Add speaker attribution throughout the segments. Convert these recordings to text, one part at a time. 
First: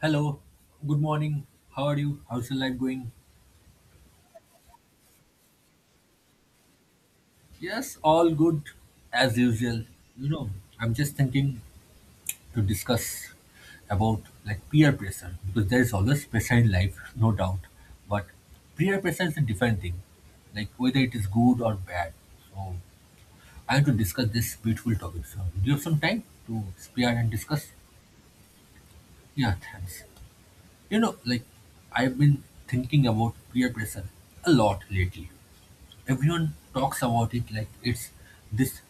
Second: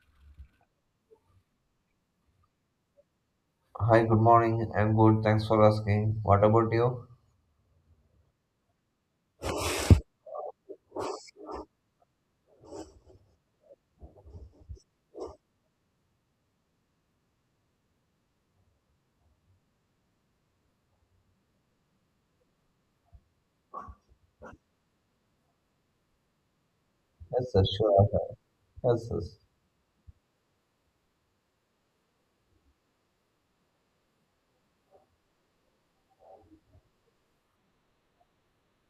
Speaker 1: Hello, good morning. How are you? How's your life going?
Speaker 2: Hi, good morning. I'm good. Thanks for asking. What about you?
Speaker 1: Yes, all good as usual. You know, I'm just thinking to discuss about like peer pressure because there is always pressure in life, no doubt. But peer pressure is a different thing, like whether it is good or bad. So I want to discuss this beautiful topic. So do you have some time to spare and
Speaker 2: Yes, sir.
Speaker 1: discuss?
Speaker 2: Sure. I have. Yes, sir.
Speaker 1: Yeah, thanks. You know, like I've been thinking about peer pressure a lot lately. Everyone talks about it like it's this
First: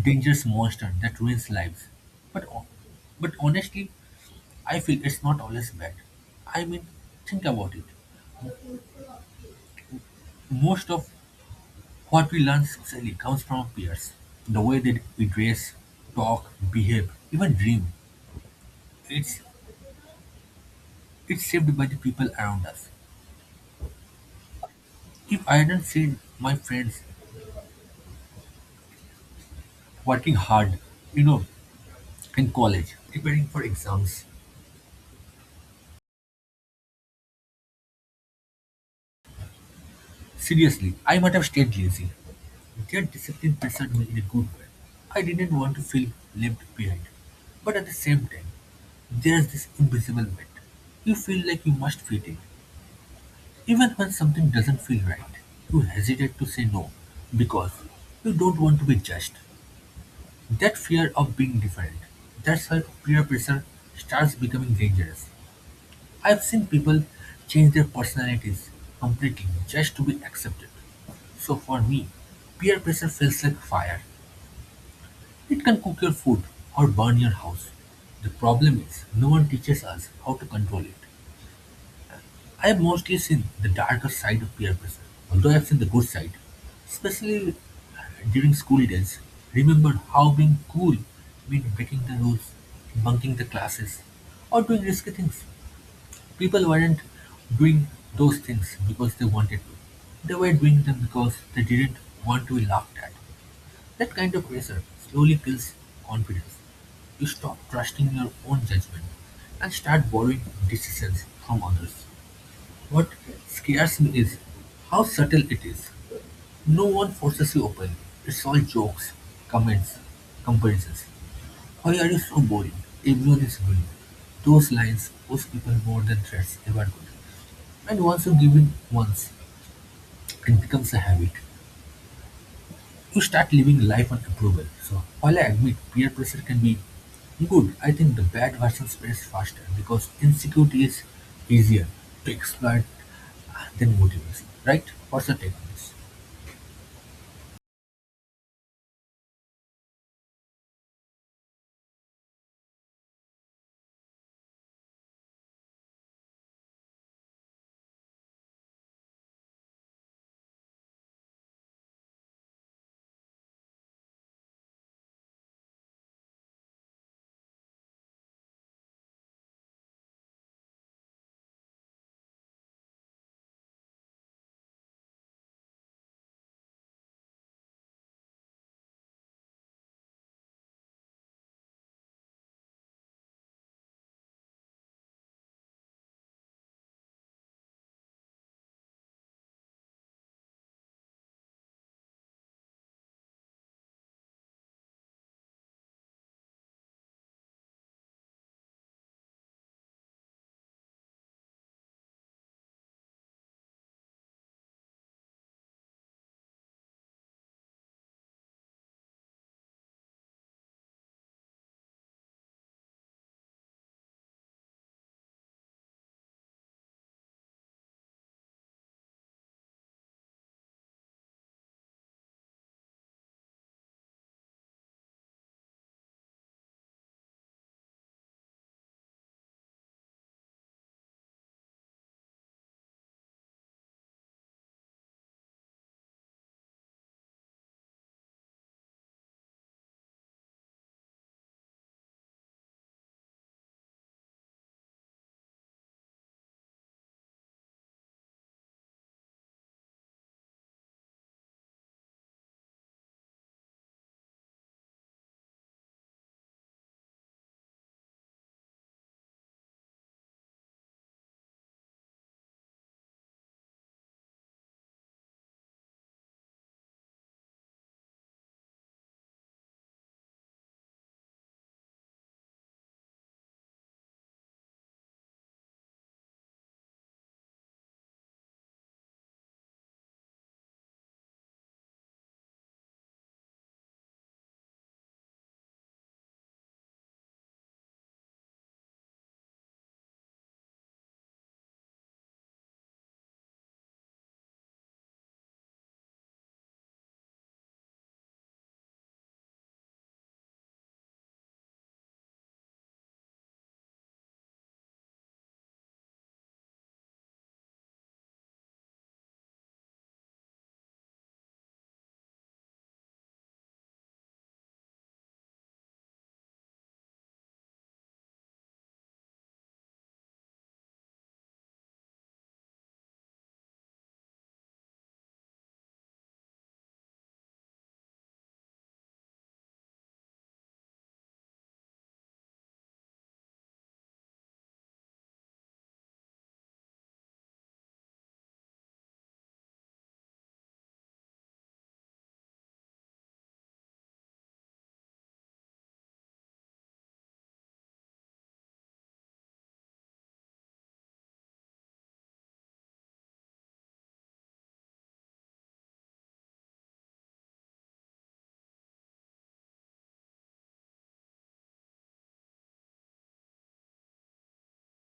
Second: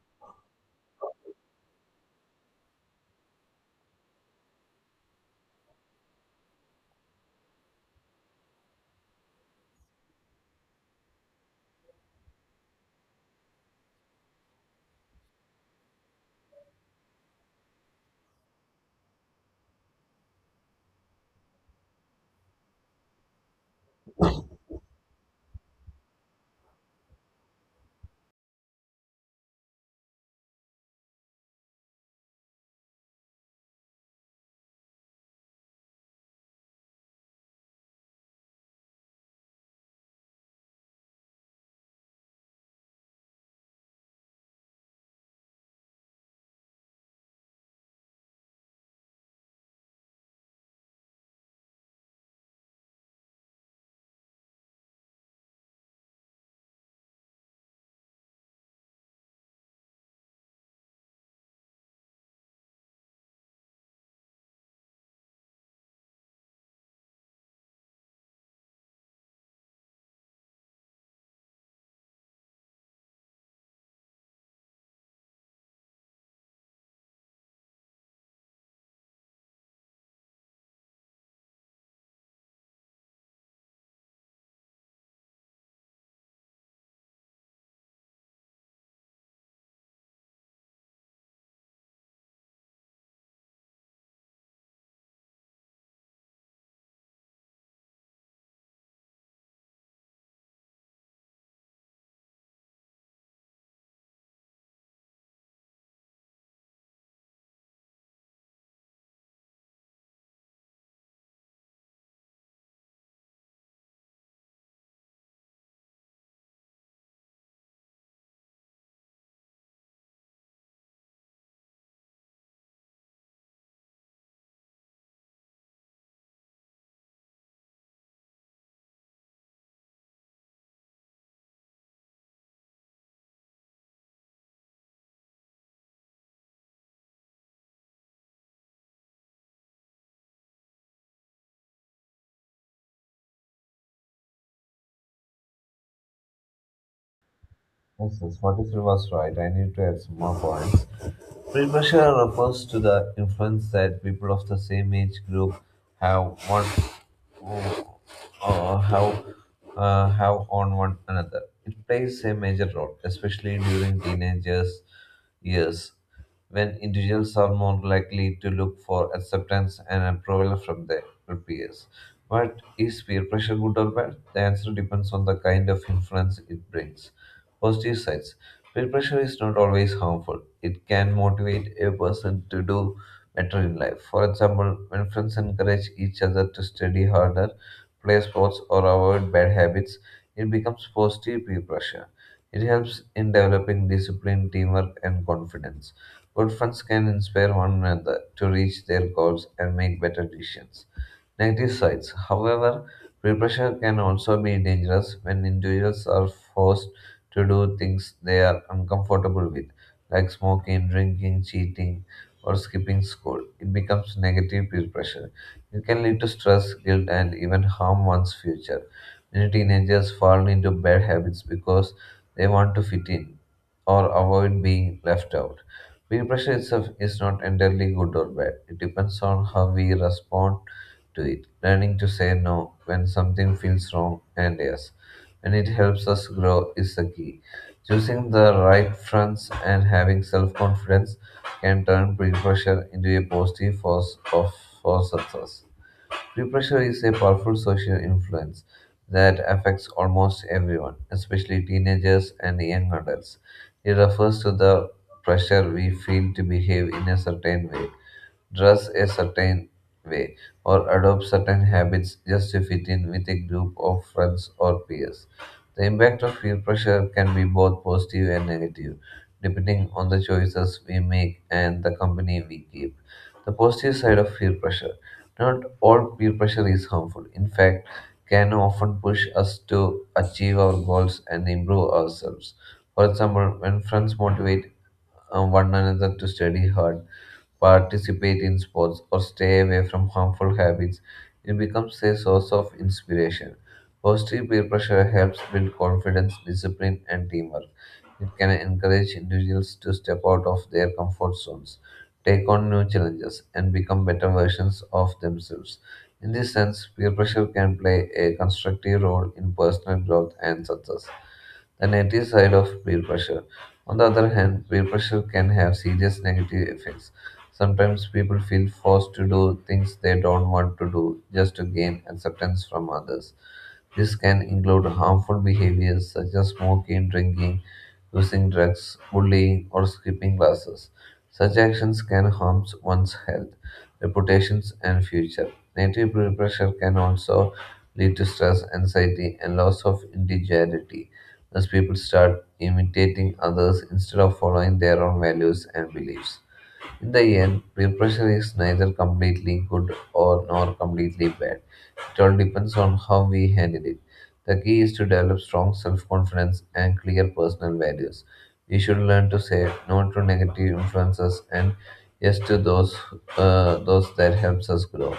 Speaker 1: dangerous monster that ruins lives. But, ho- but honestly, I feel it's not always bad. I mean, think about it. Most of what we learn socially comes from our peers. The way that we dress, talk, behave, even dream. It's it's shaped by the people around us. If I hadn't seen my friends working hard, you know, in college, preparing for exams, seriously, I might have stayed lazy. That discipline pressured me in a good way. I didn't want to feel left behind. But at the same time, there's this invisible weight. You feel like you must fit in. Even when something doesn't feel right, you hesitate to say no because you don't want to be judged. That fear of being different, that's where peer pressure starts becoming dangerous. I've seen people change their personalities completely just to be accepted. So for me, peer pressure feels like fire. It can cook your food or burn your house. The problem is, no one teaches us how to control it. I have mostly seen the darker side of peer pressure, although I've seen the good side, especially uh, during school days. Remember how being cool meant breaking the rules, bunking the classes, or doing risky things. People weren't doing those things because they wanted to. They were doing them because they didn't want to be laughed at. That kind of pressure slowly kills confidence. You stop trusting your own judgment and start borrowing decisions from others. What scares me is how subtle it is. No one forces you openly. It's all jokes, comments, comparisons. Why are you so boring? Everyone is doing it. Those lines push people more than threats ever could. And once you give in once, it becomes a habit. You start living life on approval. So while I admit peer pressure can be good, I think the bad version spreads faster because insecurity is easier to exploit than motivation. Right? What's your take on this?
Speaker 2: Yes, sir. 43 was right. I need to add some more points. Peer pressure refers to the influence that people of the same age group have one uh, have have on one another. It plays a major role, especially during teenagers years. When individuals are more likely to look for acceptance and approval from their peers. But is peer pressure good or bad? The answer depends on the kind of influence it brings. Positive sides. Peer pressure is not always harmful, it can motivate a person to do better in life. For example, when friends encourage each other to study harder, play sports, or avoid bad habits, it becomes positive peer pressure. It helps in developing discipline, teamwork, and confidence. Good friends can inspire one another to reach their goals and make better decisions. Negative sides, however, peer pressure can also be dangerous when individuals are forced to do things they are uncomfortable with, like smoking, drinking, cheating, or skipping school. It becomes negative peer pressure. It can lead to stress, guilt, and even harm one's future. Many teenagers fall into bad habits because they want to fit in or avoid being left out. Peer pressure itself is not entirely good or bad. It depends on how we respond to it. Learning to say no when something feels wrong and yes when it helps us grow is the key. Choosing the right friends and having self confidence can turn peer pressure into a positive force of for success. Peer pressure is a powerful social influence that affects almost everyone, especially teenagers and young adults. It refers to the pressure we feel to behave in a certain way, dress a certain way, or adopt certain habits just to fit in with a group of friends or peers. The impact of peer pressure can be both positive and negative, depending on the choices we make and the company we keep. The positive side of peer pressure. Not all peer pressure is harmful. In fact, can often push us to achieve our goals and improve ourselves. For example, when friends motivate one another to study hard, participate in sports, or stay away from harmful habits, it becomes a source of inspiration. Positive peer pressure helps build confidence, discipline, and teamwork. It can encourage individuals to step out of their comfort zones, take on new challenges, and become better versions of themselves. In this sense, peer pressure can play a constructive role in personal growth and success. The negative side of peer pressure. On the other hand, peer pressure can have serious negative effects. Sometimes people feel forced to do things they don't want to do just to gain acceptance from others. This can include harmful behaviors such as smoking, drinking, using drugs, bullying, or skipping classes. Such actions can harm one's health, reputations, and future. Negative peer pressure can also lead to stress, anxiety, and loss of individuality as people start imitating others instead of following their own values and beliefs. In the end, repression is neither completely good or nor completely bad. It all depends on how we handle it. The key is to develop strong self-confidence and clear personal values. We should learn to say no to negative influences and yes to those that helps us grow.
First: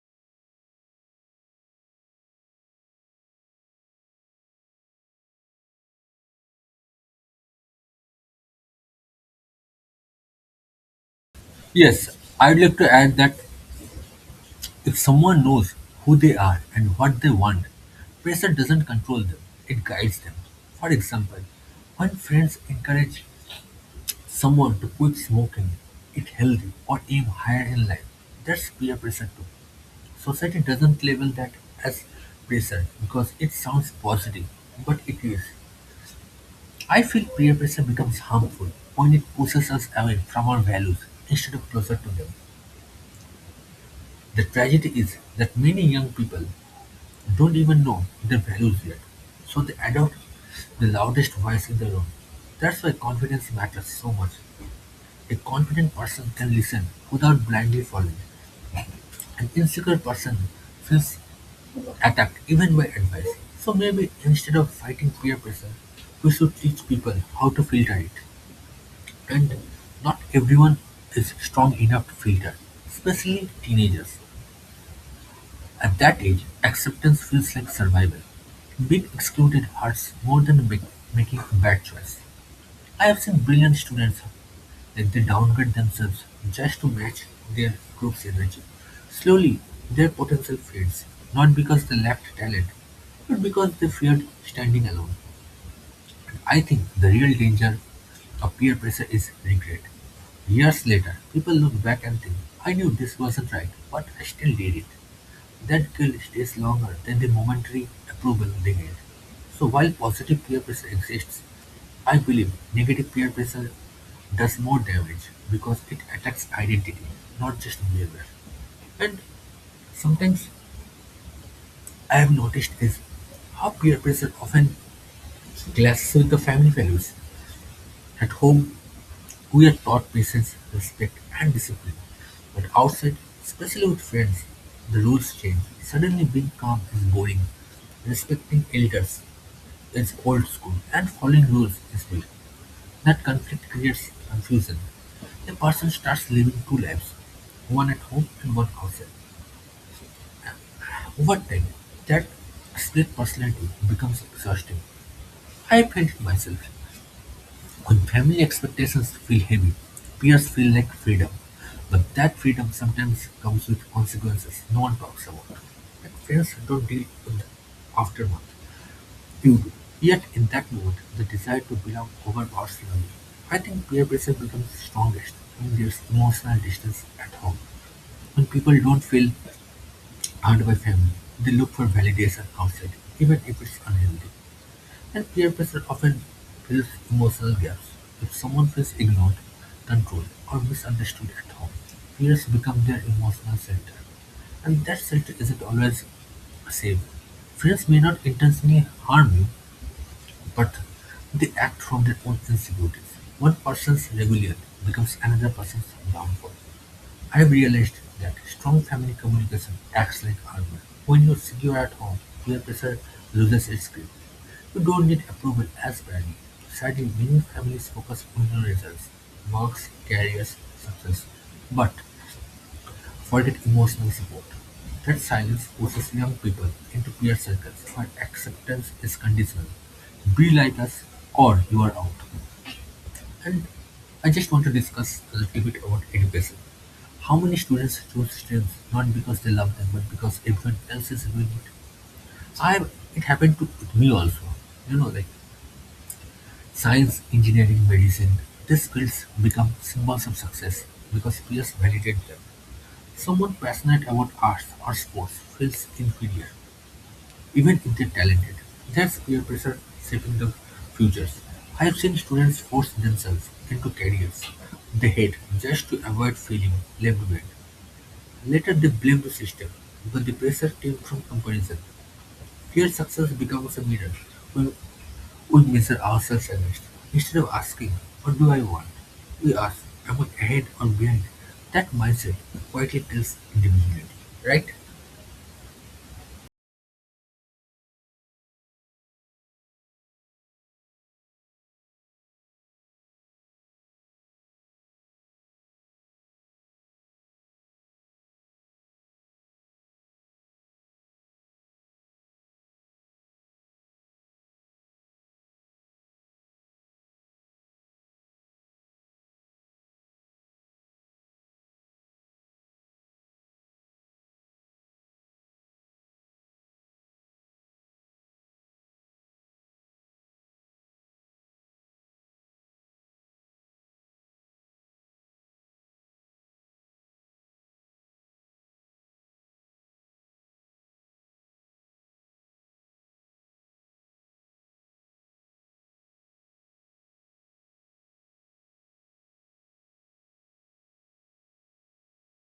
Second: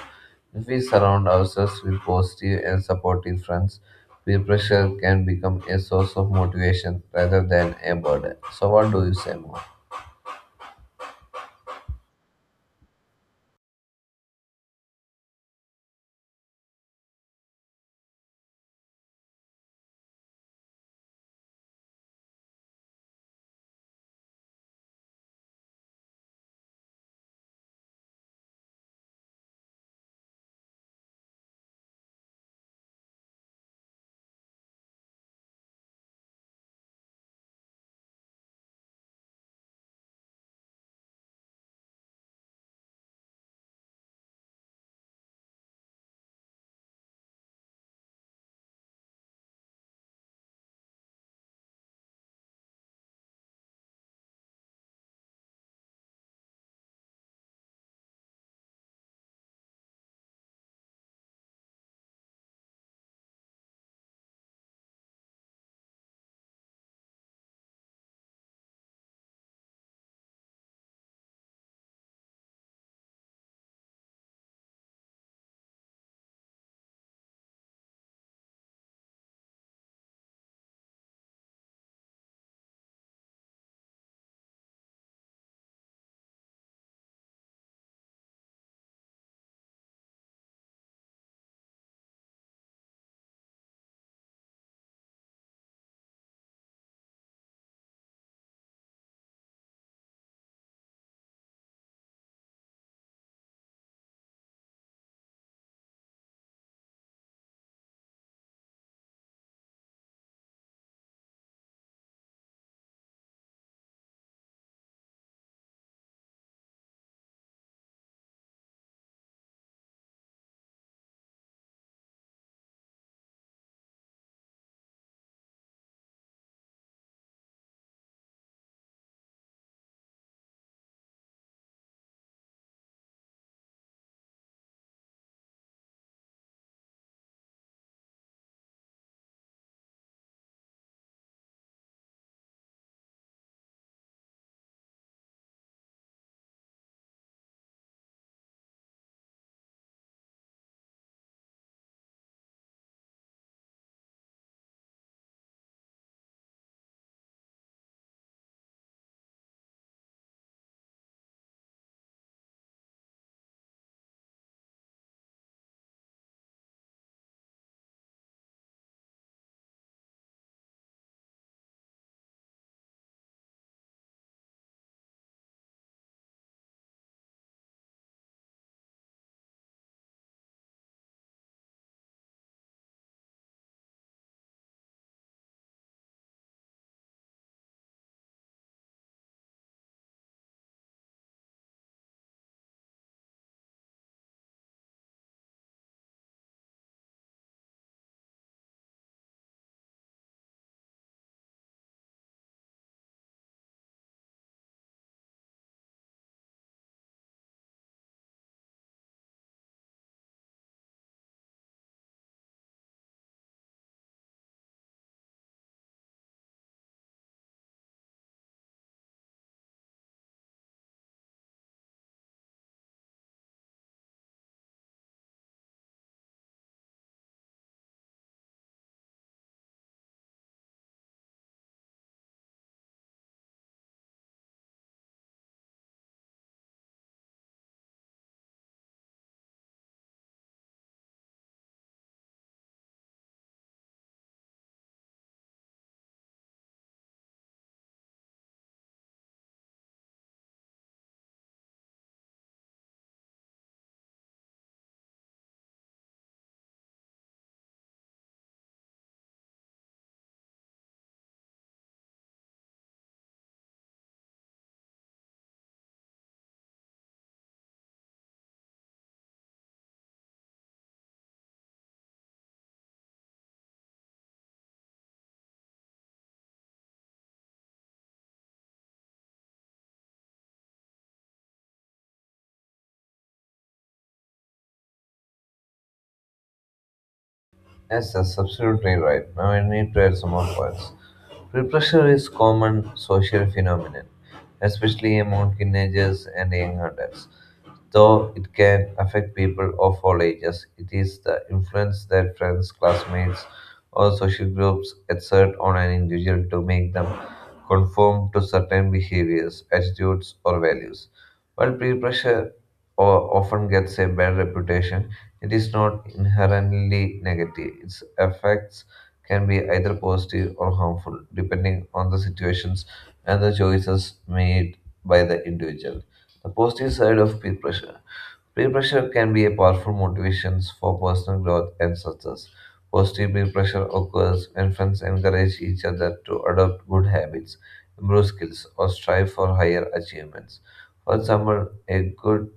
Speaker 2: If we surround ourselves with positive and supportive friends, peer pressure can become a source of motivation rather than a burden. So, what do you say more?
Speaker 1: Yes, I'd like to add that if someone knows who they are and what they want, pressure doesn't control them, it guides them. For example, when friends encourage someone to quit smoking, eat healthy or aim higher in life, that's peer pressure too. Society doesn't label that as pressure because it sounds positive, but it is. I feel peer pressure becomes harmful when it pushes us away from our values instead of closer to them. The tragedy is that many young people don't even know their values yet, so they adopt the loudest voice in the room. That's why confidence matters so much. A confident person can listen without blindly following; an insecure person feels attacked even by advice. So maybe instead of fighting peer pressure, we should teach people how to filter it. And not everyone is strong enough to filter, especially teenagers. At that age, acceptance feels like survival. Being excluded hurts more than making a bad choice. I have seen brilliant students like they downgrade themselves just to match their group's energy. Slowly, their potential fades, not because they lacked talent, but because they feared standing alone. And I think the real danger of peer pressure is regret. Years later, people look back and think, I knew this wasn't right, but I still did it. That guilt stays longer than the momentary approval they get. So while positive peer pressure exists, I believe negative peer pressure does more damage because it attacks identity, not just behavior. And sometimes I have noticed is how peer pressure often clashes with the family values. At home, we are taught patience, respect, and discipline. But outside, especially with friends, the rules change. Suddenly, being calm is boring. Respecting elders is old school, and following rules is new. That conflict creates confusion. A person starts living two lives, one at home and one outside. Over time, that split personality becomes exhausting. I felt it myself. When family expectations feel heavy, peers feel like freedom, but that freedom sometimes comes with consequences no one talks about. And friends don't deal with the aftermath. You do. Yet in that moment, the desire to belong overpowers longing. I think peer pressure becomes strongest when there's emotional distance at home. When people don't feel heard by family, they look for validation outside, even if it's unhealthy. And peer pressure often fills emotional gaps; if someone feels ignored, controlled, or misunderstood at home, peers become their emotional center. And that center isn't always safe. Friends may not intentionally harm you, but they act from their own insecurities. One person's rebellion becomes another person's downfall. I've realized that strong family communication acts like armor. When you're secure at home, peer pressure loses its grip. You don't need approval as badly. Sadly, many families focus only on results, marks, careers, success, but forget emotional support. That silence pushes young people into peer circles where acceptance is conditional. Be like us, or you are out. And I just want to discuss a little bit about education. How many students choose STEMs not because they love them, but because everyone else is doing it? I, it happened to me also. You know, like science, engineering, medicine. These fields become symbols of success because peers validate them. Someone passionate about arts or sports feels inferior even if they're talented, there's peer pressure shaping their futures. I've seen students force themselves into careers they hate just to avoid feeling left behind. Later, they blame the system, but the pressure came from comparison. Here, success becomes a mirror when we measure ourselves against. Instead of asking, what do I want? We ask, am I ahead or behind? That mindset quietly kills individuality, right?
Speaker 2: Yes, that's absolutely right. Now I need to add some more points. Peer pressure is common social phenomenon, especially among teenagers and young adults. Though it can affect people of all ages, it is the influence that friends, classmates, or social groups exert on an individual to make them conform to certain behaviors, attitudes, or values. While peer pressure often gets a bad reputation, it is not inherently negative. Its effects can be either positive or harmful, depending on the situations and the choices made by the individual. The positive side of peer pressure. Peer pressure can be a powerful motivation for personal growth and success. Positive peer pressure occurs when friends encourage each other to adopt good habits, improve skills, or strive for higher achievements. For example, a good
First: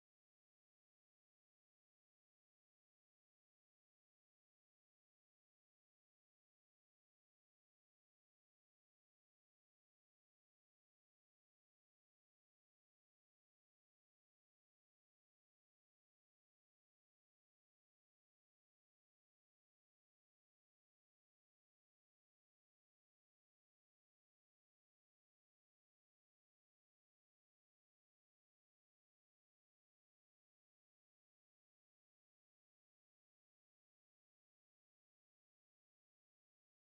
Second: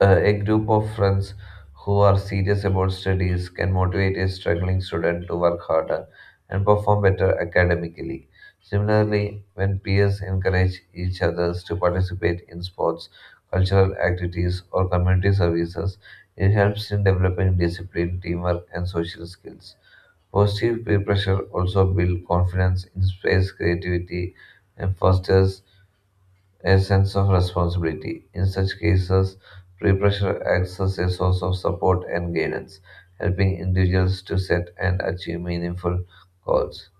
Speaker 2: uh, a group of friends who are serious about studies can motivate a struggling student to work harder and perform better academically. Similarly, when peers encourage each other to participate in sports, cultural activities, or community services, it helps in developing discipline, teamwork, and social skills. Positive peer pressure also builds confidence, inspires creativity, and fosters a sense of responsibility. In such cases, peer pressure acts as a source of support and guidance, helping individuals to set and achieve meaningful goals.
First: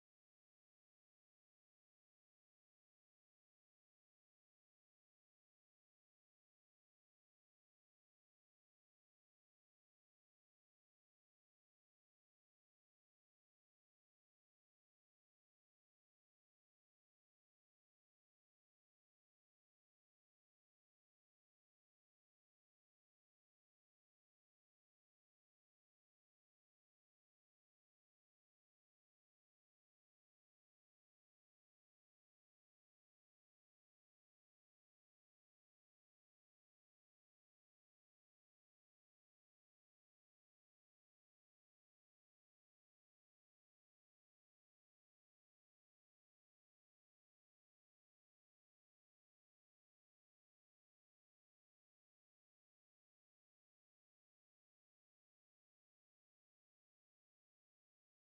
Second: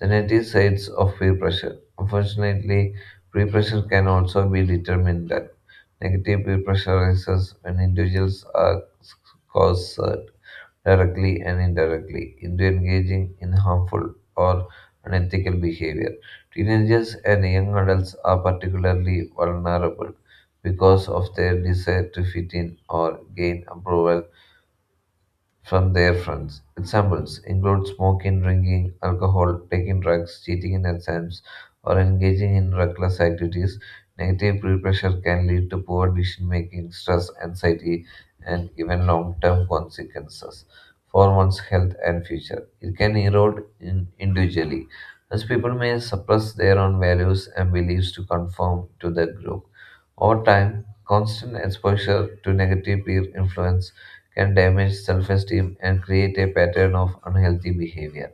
Speaker 2: The negative sides of peer pressure. Unfortunately, peer pressure can also be detrimental. Negative peer pressure arises when individuals are coerced directly and indirectly, into engaging in harmful or unethical behavior. Teenagers and young adults are particularly vulnerable because of their desire to fit in or gain approval from their friends. Examples include smoking, drinking, alcohol, taking drugs, cheating in exams, or engaging in reckless activities. Negative peer pressure can lead to poor decision making, stress, anxiety, and even long term consequences for one's health and future. It can erode in individually, as people may suppress their own values and beliefs to conform to the group. Over time, constant exposure to negative peer influence can damage self esteem and create a pattern of unhealthy behavior.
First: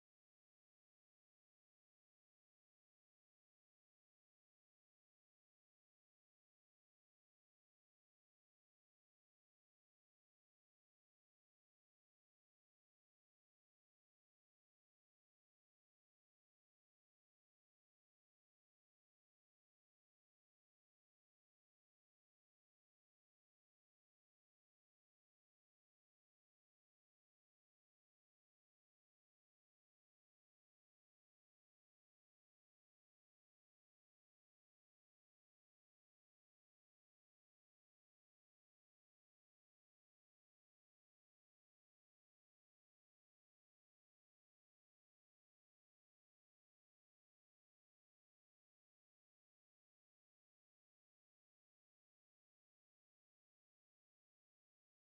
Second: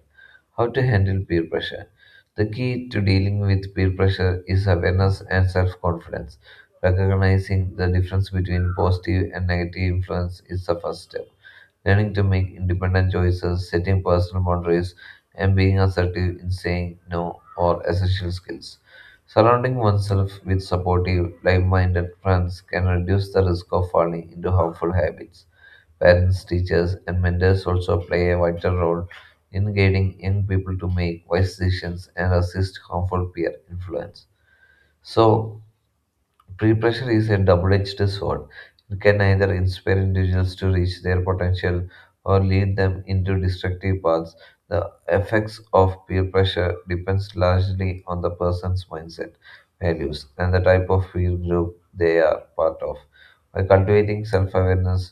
Speaker 2: How to handle peer pressure? The key to dealing with peer pressure is awareness and self confidence. Recognizing the difference between positive and negative influence is the first step. Learning to make independent choices, setting personal boundaries, and being assertive in saying no are essential skills. Surrounding oneself with supportive, like minded friends can reduce the risk of falling into harmful habits. Parents, teachers, and mentors also play a vital role in guiding young people to make wise decisions and resist harmful peer influence. So, peer pressure is a double edged sword. It can either inspire individuals to reach their potential or lead them into destructive paths. The effects of peer pressure depends largely on the person's mindset, values, and the type of peer group they are part of. By cultivating self awareness,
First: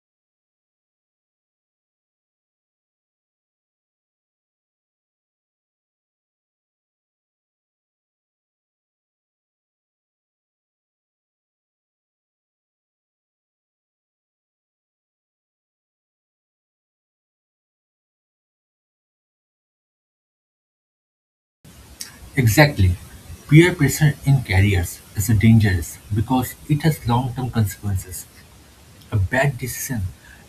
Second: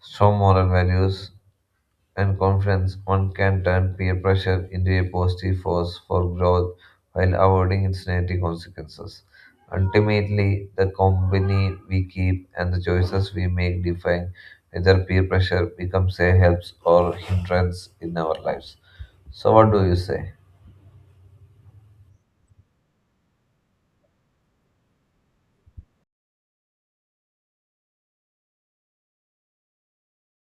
Speaker 2: strong moral values, and confidence, one can turn peer pressure into a positive force for growth while avoiding its negative consequences. Ultimately, the company we keep and the choices we make define whether peer pressure becomes a help or hindrance in our lives. So, what do you say?
Speaker 1: Exactly, peer pressure in careers is dangerous because it has long-term consequences. A bad decision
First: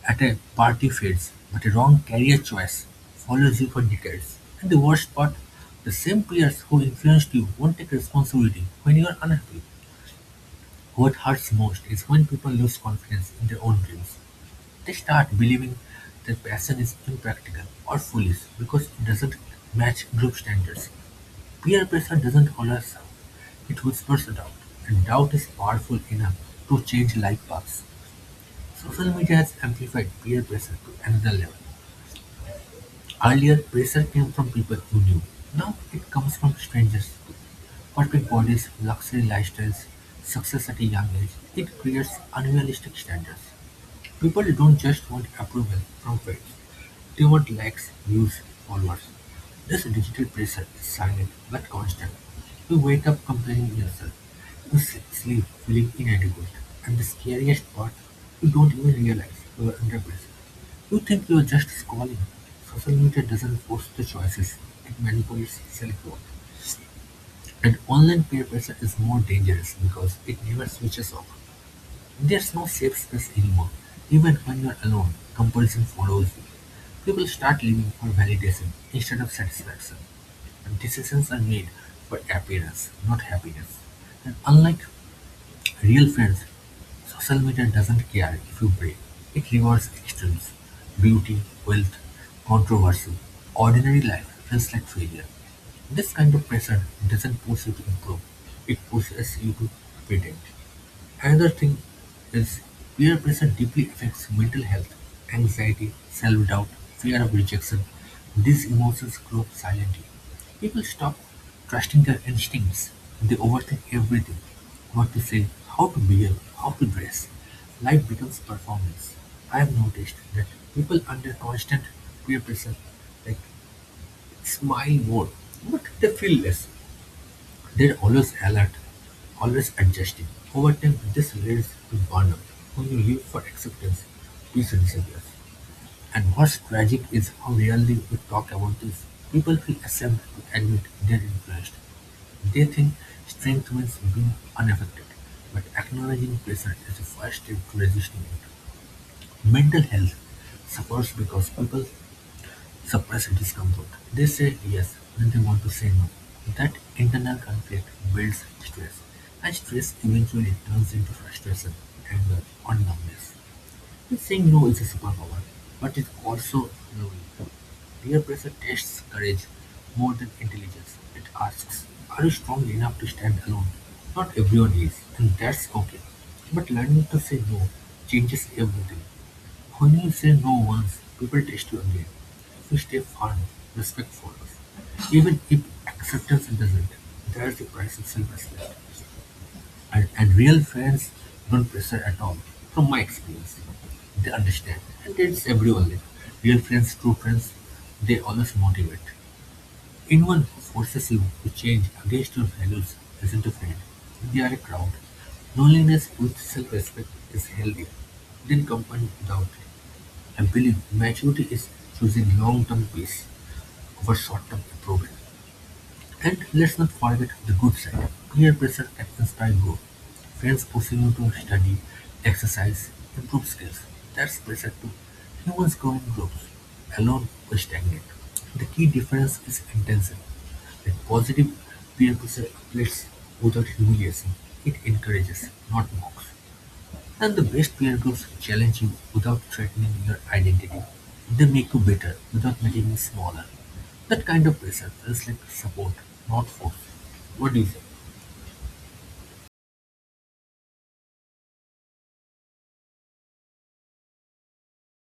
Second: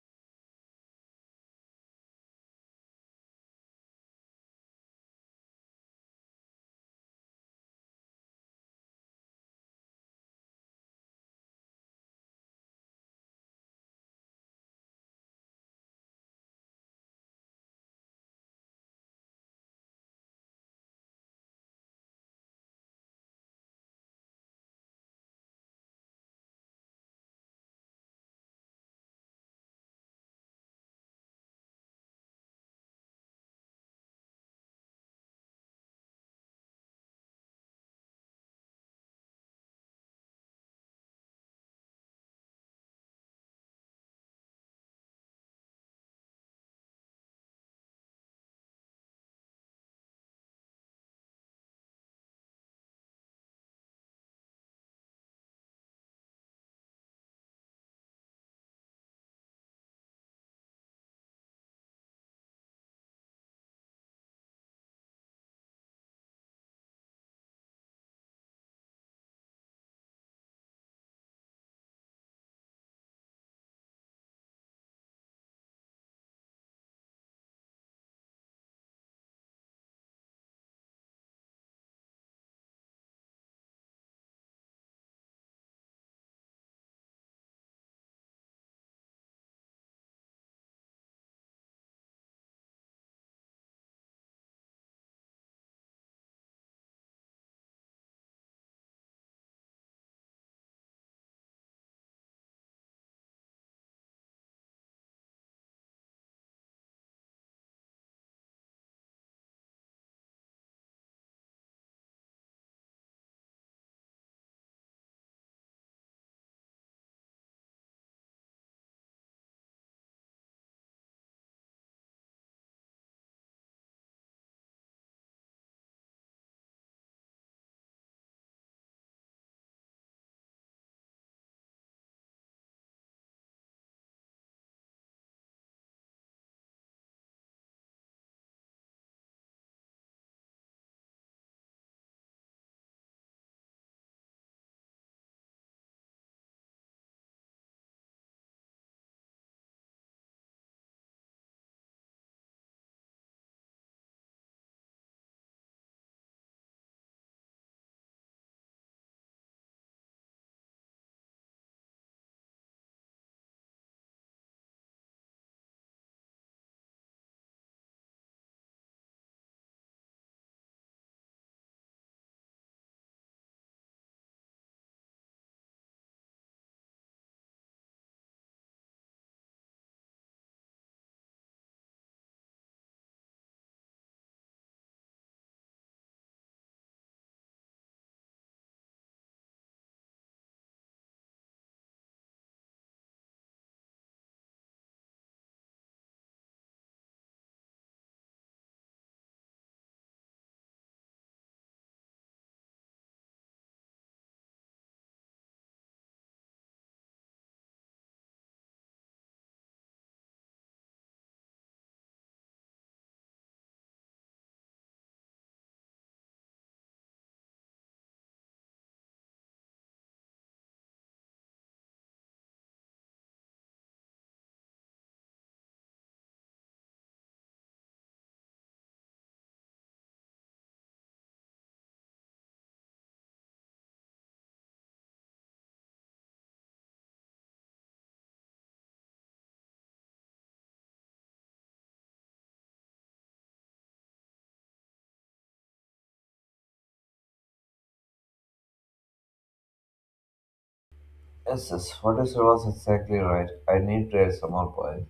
Speaker 1: at a party phase, but a wrong career choice follows you for decades. And the worst part, the same peers who influenced you won't take responsibility when you are unhappy. What hurts most is when people lose confidence in their own dreams. They start believing their passion is impractical or foolish because it doesn't match group standards. Peer pressure doesn't always serve; it whispers doubt, and doubt is powerful enough to change life paths. Social media has amplified peer pressure to another level. Earlier, pressure came from people you knew. Now it comes from strangers, perfect bodies, luxury lifestyles, success at a young age. It creates unrealistic standards. People don't just want approval from fans, they want likes, views, followers. This digital pressure is silent but constant. You wake up comparing yourself, you sleep feeling inadequate, and the scariest part, you don't even realize you are under pressure. You think you are just scrolling. Social media doesn't force the choices, it manipulates self worth. And online peer pressure is more dangerous because it never switches off. There's no safe space anymore, even when you're alone, comparison follows you. People start living for validation instead of satisfaction. And decisions are made for appearance, not happiness. And unlike real friends, social media doesn't care if you break. It rewards extremes, beauty, wealth, controversy. Ordinary life feels like failure. This kind of pressure doesn't push you to improve. It pushes you to pretend. Another thing is peer pressure deeply affects mental health, anxiety, self-doubt, fear of rejection. These emotions grow up silently. People stop trusting their instincts. They overthink everything. What to say, how to behave, how to dress. Life becomes performance. I have noticed that people under constant peer pressure like smile more, but they feel less. They're always alert, always adjusting. Over time, this leads to burnout. When you live for acceptance, peace disappears. And what's tragic is how rarely we talk about this. People feel ashamed to admit they're influenced. They think strength means being unaffected, but acknowledging pressure is the first step to resisting it. Mental health suffers because people suppress discomfort. They say yes when they want to say no. That internal conflict builds stress, and stress eventually turns into frustration, anger, or numbness. Saying no is a superpower, but it's also lonely. Peer pressure tests courage more than intelligence. It asks, are you strong enough to stand alone? Not everyone is, and that's okay. But learning to say no changes everything. When you say no once, people test you again. If you stay firm, respect follows. Even if acceptance doesn't, there's the price of self-respect. And real friends don't pressure at all, from my experience. They understand, and that's everyone. Real friends, true friends, they always motivate. Anyone who forces you to change against your values isn't a friend. They are a crowd. Loneliness with self-respect is healthy. Then company without it. I believe maturity is choosing long-term peace over short-term approval. And let's not forget the good side: peer pressure can inspire growth, friends pushing you to study, exercise, improve skills. That's pressure too. Humans grow in groups. Alone, we stagnate. The key difference is intention. Like, positive peer pressure uplifts without humiliation. It encourages, not mocks. And the best peer groups challenge you without threatening your identity. They make you better without making you smaller. That kind of pressure feels like support, not force. What do you say?
Speaker 2: Yes, yes, what you said was exactly right. I need to add some more points.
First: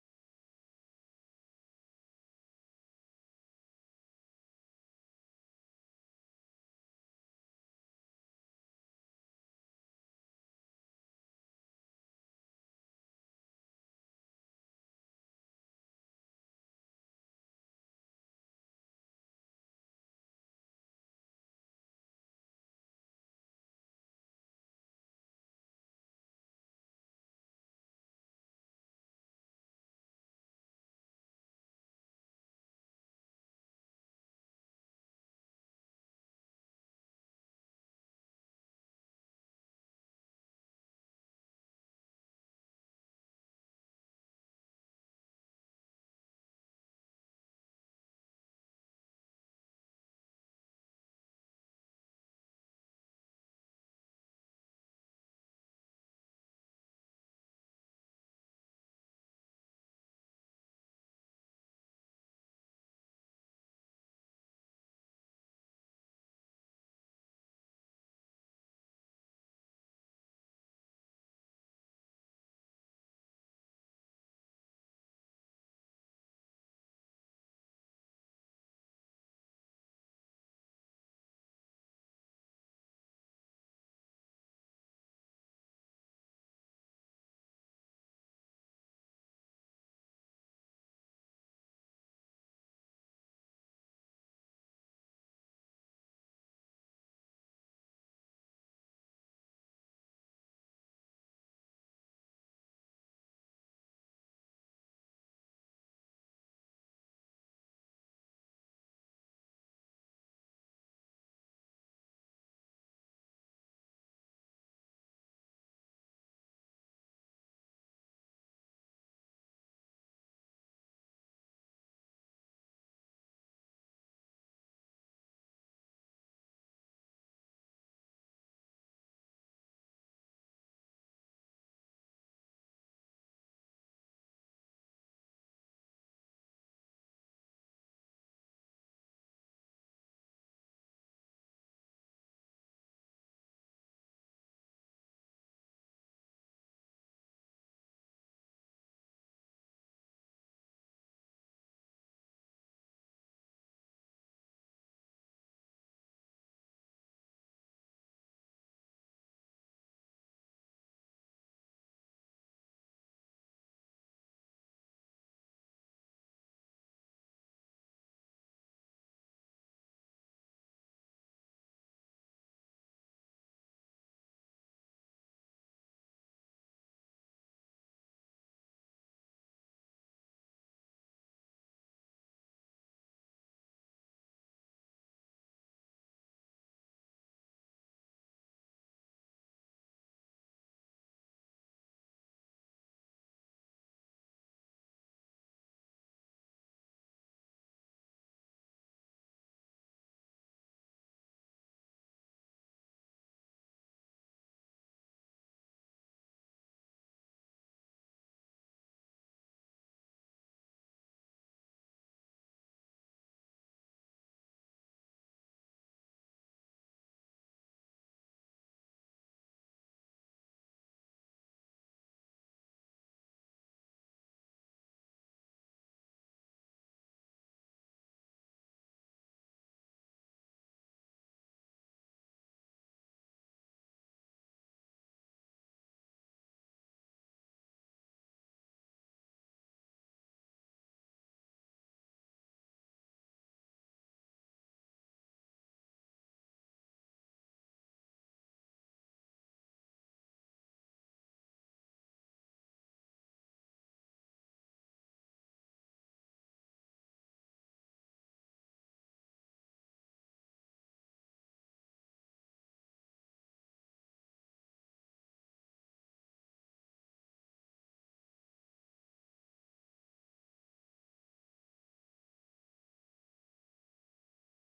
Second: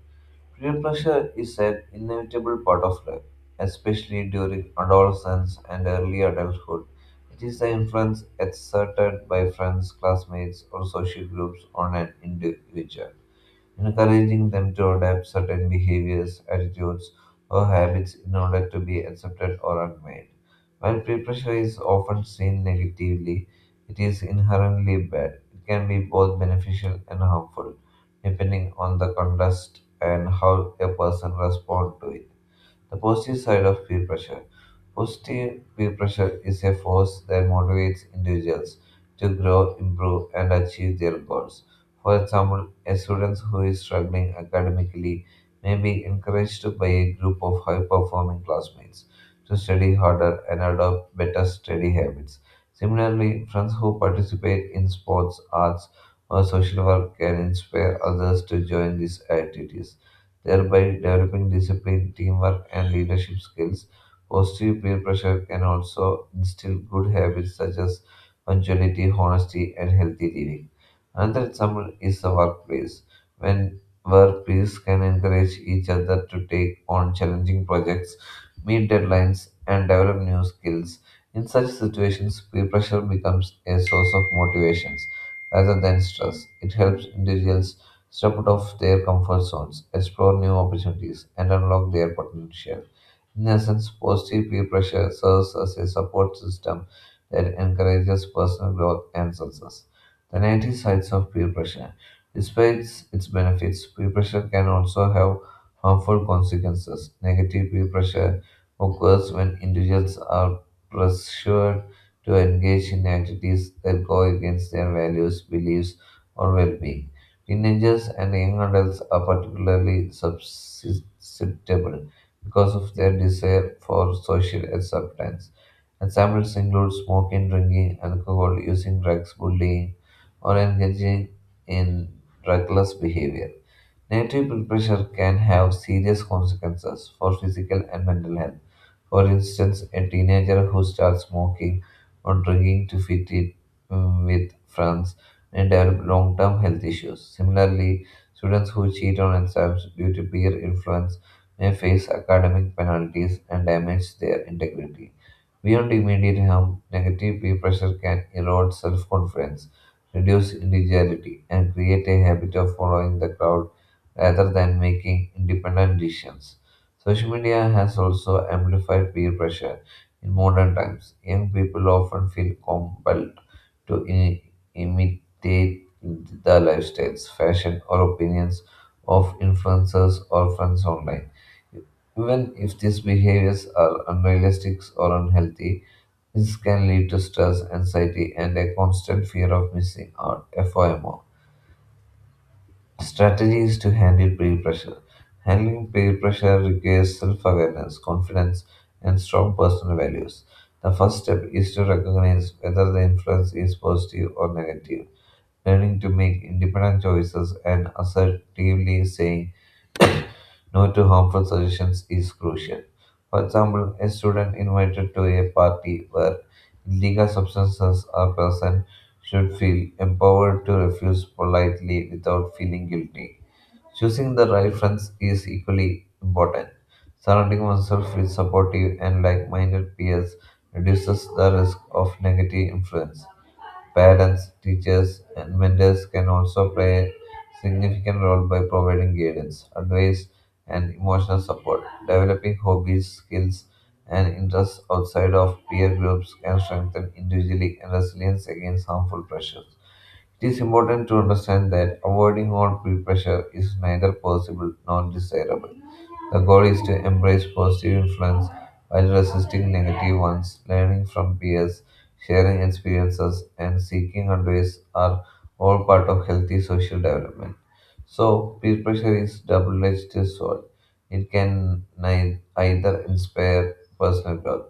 Speaker 2: Peer pressure is an inevitable part of life, especially during adolescence and early adulthood. It is the influence exerted by friends, classmates, or social groups on an individual encouraging them to adopt certain behaviors, attitudes, or habits in order to be accepted or admired. While peer pressure is often seen negatively, it is inherently bad. It can be both beneficial and harmful, depending on the context and how a person responds to it. The positive side of peer pressure. Positive peer pressure is a force that motivates individuals to grow, improve, and achieve their goals. For example, a student who is struggling academically may be encouraged by a group of high performing classmates to study harder and adopt better study habits. Similarly, friends who participate in sports, arts, or social work can inspire others to join these activities thereby developing discipline, teamwork, and leadership skills. Positive peer pressure can also instill good habits such as punctuality, honesty, and healthy living. Another example is the workplace, when where peers can encourage each other to take on challenging projects, meet deadlines, and develop new skills. In such situations, peer pressure becomes a source of motivations rather than stress. It helps individuals step out of their comfort zones, explore new opportunities, and unlock their potential. In essence, positive peer pressure serves as a support system that encourages personal growth and success. The negative sides of peer pressure. Despite its benefits, peer pressure can also have harmful consequences. Negative peer pressure occurs when individuals are pressured to engage in activities that go against their values, beliefs, or well being. Teenagers and young adults are particularly susceptible because of their desire for social acceptance. Examples include smoking, drinking, alcohol, using drugs, bullying, or engaging in reckless behavior. Negative peer pressure can have serious consequences for physical and mental health. For instance, a teenager who starts smoking or drinking to fit in with friends may develop long term health issues. Similarly, students who cheat on exams due to peer influence may face academic penalties and damage their integrity. Beyond immediate harm, negative peer pressure can erode self confidence, reduce individuality, and create a habit of following the crowd rather than making independent decisions. Social media has also amplified peer pressure in modern times. Young people often feel compelled to imitate the lifestyles, fashion, or opinions of influencers or friends online. Even if these behaviors are unrealistic or unhealthy, this can lead to stress, anxiety, and a constant fear of missing out, FOMO. Strategies to handle peer pressure. Handling peer pressure requires self awareness, confidence, and strong personal values. The first step is to recognize whether the influence is positive or negative. Learning to make independent choices and assertively saying no to harmful suggestions is crucial. For example, a student invited to a party where illegal substances are present should feel empowered to refuse politely without feeling guilty. Choosing the right friends is equally important. Surrounding oneself with supportive and like minded peers reduces the risk of negative influence. Parents, teachers, and mentors can also play a significant role by providing guidance, advice, and emotional support. Developing hobbies, skills, and interests outside of peer groups can strengthen individually and resilience against harmful pressures. It is important to understand that avoiding all peer pressure is neither possible nor desirable. The goal is to embrace positive influence while resisting negative ones. Learning from peers, sharing experiences, and seeking advice are all part of healthy social development. So, peer pressure is double edged sword. It can either inspire personal growth,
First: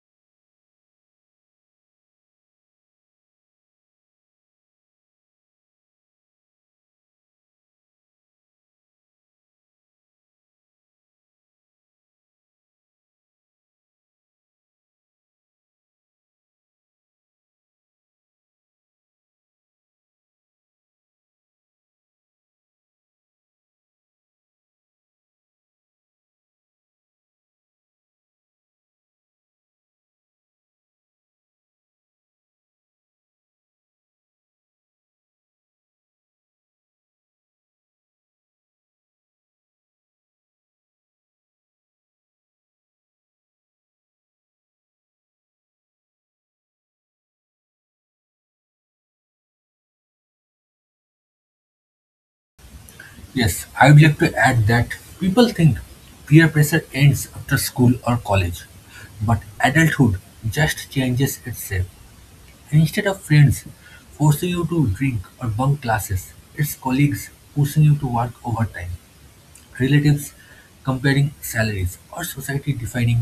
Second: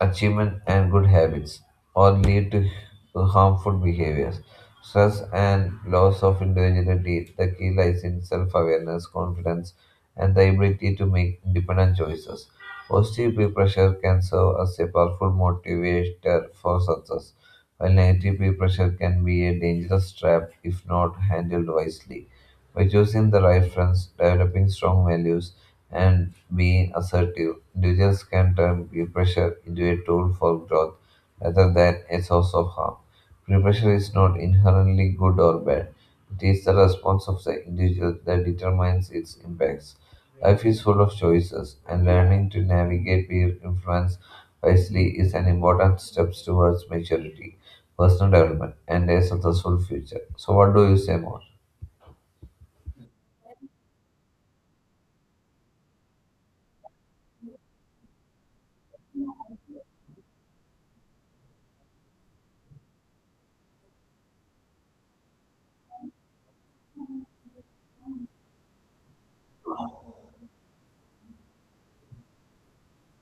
Speaker 2: achievement and good habits, or lead to harmful behaviors. Stress and loss of individuality, the key lies in self awareness, confidence, and the ability to make independent choices. Positive peer pressure can serve as a powerful motivator for success, while negative peer pressure can be a dangerous trap if not handled wisely. By choosing the right friends, developing strong values, and being assertive, Doujins can turn peer pressure into a tool for growth rather than a source of harm. Peer pressure is not inherently good or bad. It is the response of the individual that determines its impacts. Life is full of choices, and learning to navigate peer influence wisely is an important step towards maturity, personal development, and a successful future. So, what do you say more?
Speaker 1: Yes, I would like to add that people think peer pressure ends after school or college, but adulthood just changes itself. And instead of friends forcing you to drink or bunk classes, it's colleagues pushing you to work overtime, relatives comparing salaries, or society defining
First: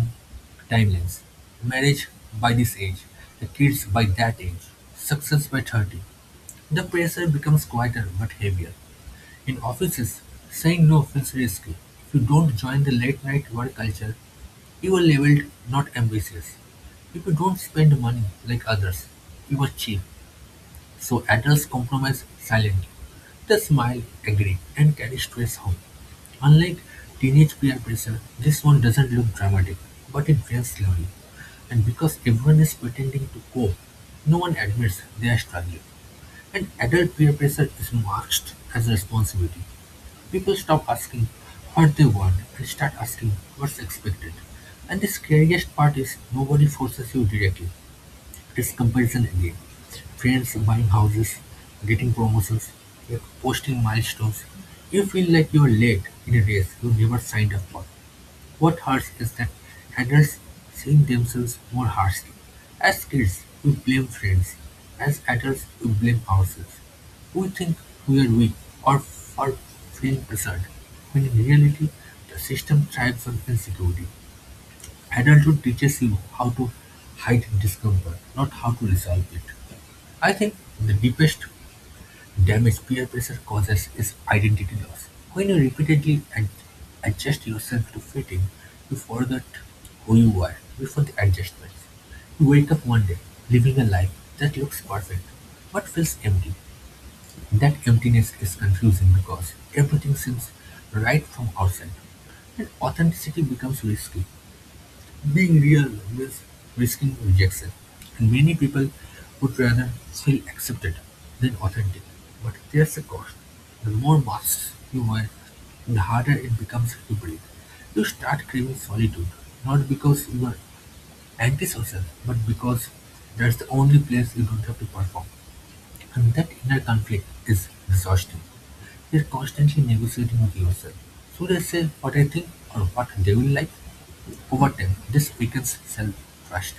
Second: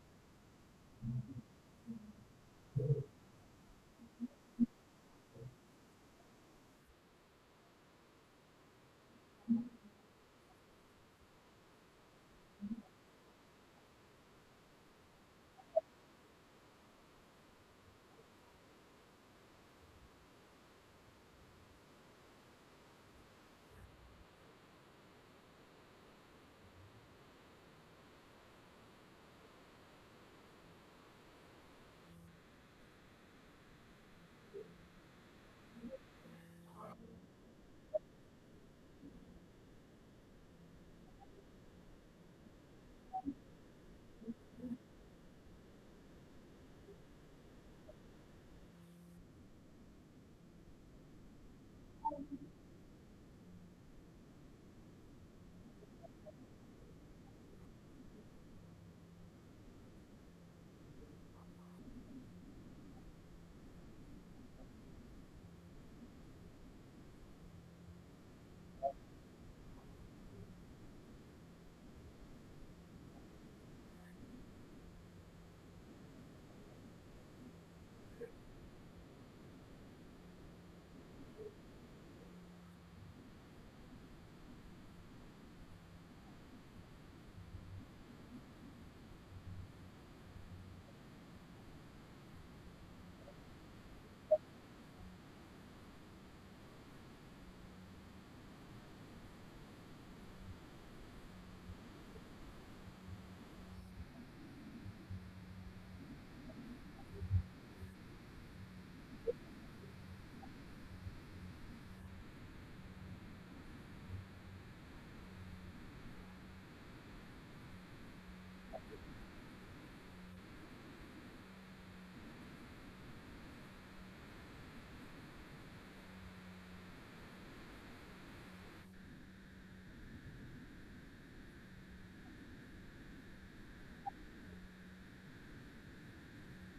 Speaker 1: timelines. Marriage by this age, the kids by that age, success by 30. The pressure becomes quieter but heavier. In offices, saying no feels risky. If you don't join the late night work culture, you are labeled not ambitious. If you don't spend money like others, you are cheap. So adults compromise silently. They smile, agree, and carry stress home. Unlike teenage peer pressure, this one doesn't look dramatic, but it drains slowly. And because everyone is pretending to cope, no one admits they are struggling. And adult peer pressure is marked as a responsibility. People stop asking what they want and start asking what's expected. And the scariest part is nobody forces you directly. His comparison again: friends buying houses, getting promotions, you're posting milestones. You feel like you're late in a race you never signed up for. What hurts is that adults seeing themselves more harshly. As kids, we blame friends. As adults, we blame ourselves. We think we are weak or for feeling pressured, when in reality, the system thrives on insecurity. Adulthood teaches you how to hide discomfort, not how to resolve it. I think the deepest damage peer pressure causes is identity loss. When you repeatedly adjust yourself to fit in, you forget who you are before the adjustments. You wake up one day living a life that looks perfect but feels empty. That emptiness is confusing because everything seems right from outside. And authenticity becomes risky, being real means risking rejection, and many people would rather feel accepted than authentic. But there's a cost. The more masks you wear, the harder it becomes to breathe. You start craving solitude, not because you are antisocial, but because that's the only place you don't have to perform. And that inner conflict is exhausting. You're constantly negotiating with yourself. Should I say what I think or what they will like? Over time, this weakens self trust.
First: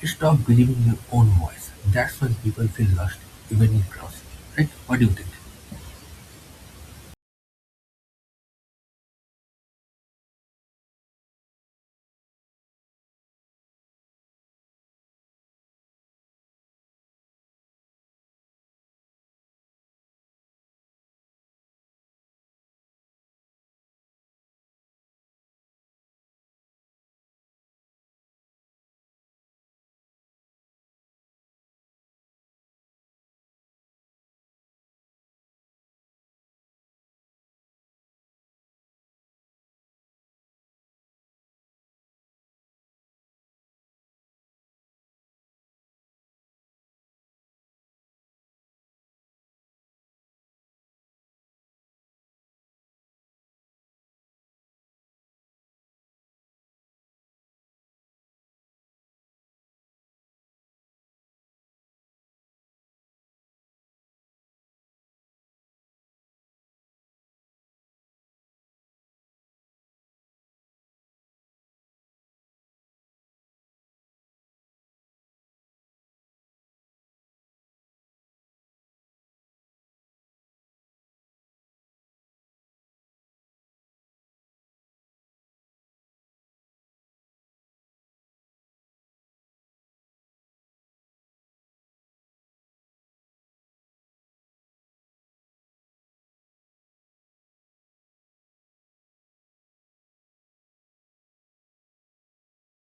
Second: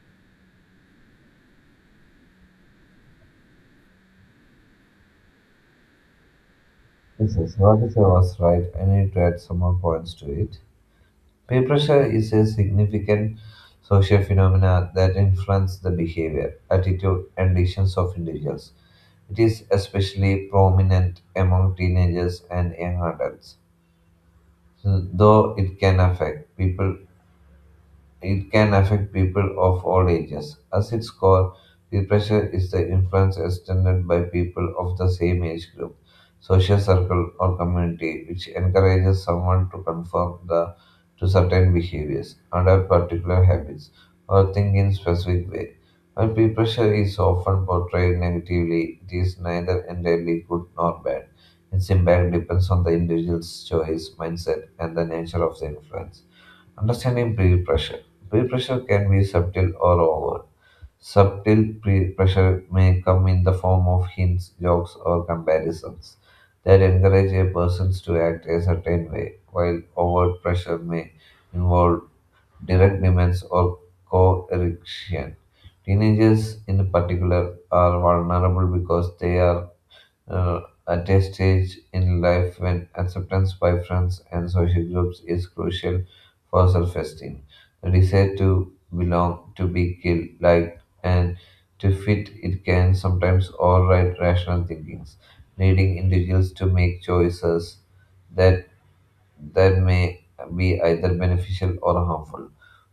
Speaker 1: You stop believing in your own voice. That's when people feel lost, even in crowds. Right? What do you think?
Speaker 2: Yes, yes, what you said was right. I need to add some more points to it. Peer pressure is a significant social phenomenon that influences the behavior, attitude, and decisions of individuals. It is especially prominent among teenagers and young adults, though it can affect people of all ages. As its core, depression is the influence extended by people of the same age group, social circle, or community, which encourages someone to certain behaviors, adopt particular habits, or think in specific way. While peer pressure is often portrayed negatively, it is neither entirely good nor bad. Its impact depends on the individual's choice, mindset, and the nature of the influence. Understanding peer pressure. Peer pressure can be subtle or overt. Subtle peer pressure may come in the form of hints, jokes, or comparisons that encourage a person to act a certain way, while overt pressure may involve direct demands or coercion. Teenagers, in particular, are vulnerable because they are uh, at a stage in life when acceptance by friends and social groups is crucial for self esteem. The desire to belong, to be killed, liked, and to fit it can sometimes override rational thinkings, leading individuals to make choices that that may be either beneficial or harmful.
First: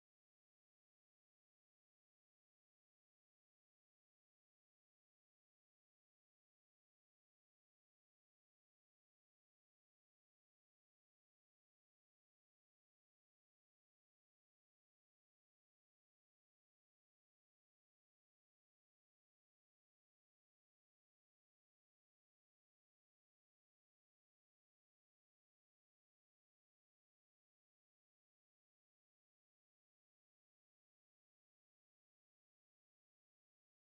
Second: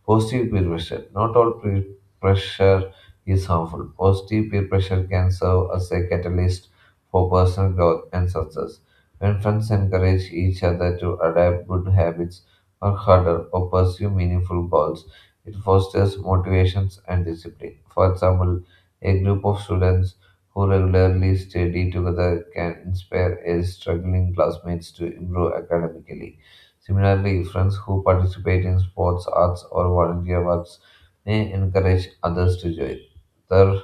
Speaker 2: Positive peer pressure. Not all peer pressure is harmful. Positive peer pressure can serve as a catalyst for personal growth and success. When friends encourage each other to adapt good habits, work harder, or pursue meaningful goals, it fosters motivations and discipline. For example, a group of students who regularly study together can inspire a struggling classmates to improve academically. Similarly, friends who participate in sports, arts, or volunteer works may encourage others to join, ther-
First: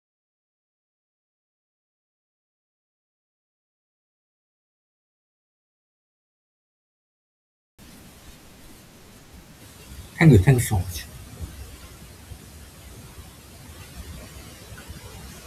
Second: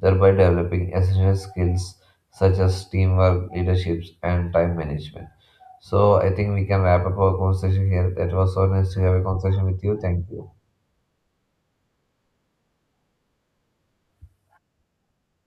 Speaker 2: thereby developing essential skills such as teamwork, leadership, and time management. So, I think we can wrap up our conversation here. That was so nice to have a conversation with you. Thank
Speaker 1: Thank you.
Speaker 2: you.
Speaker 1: Thank you so much.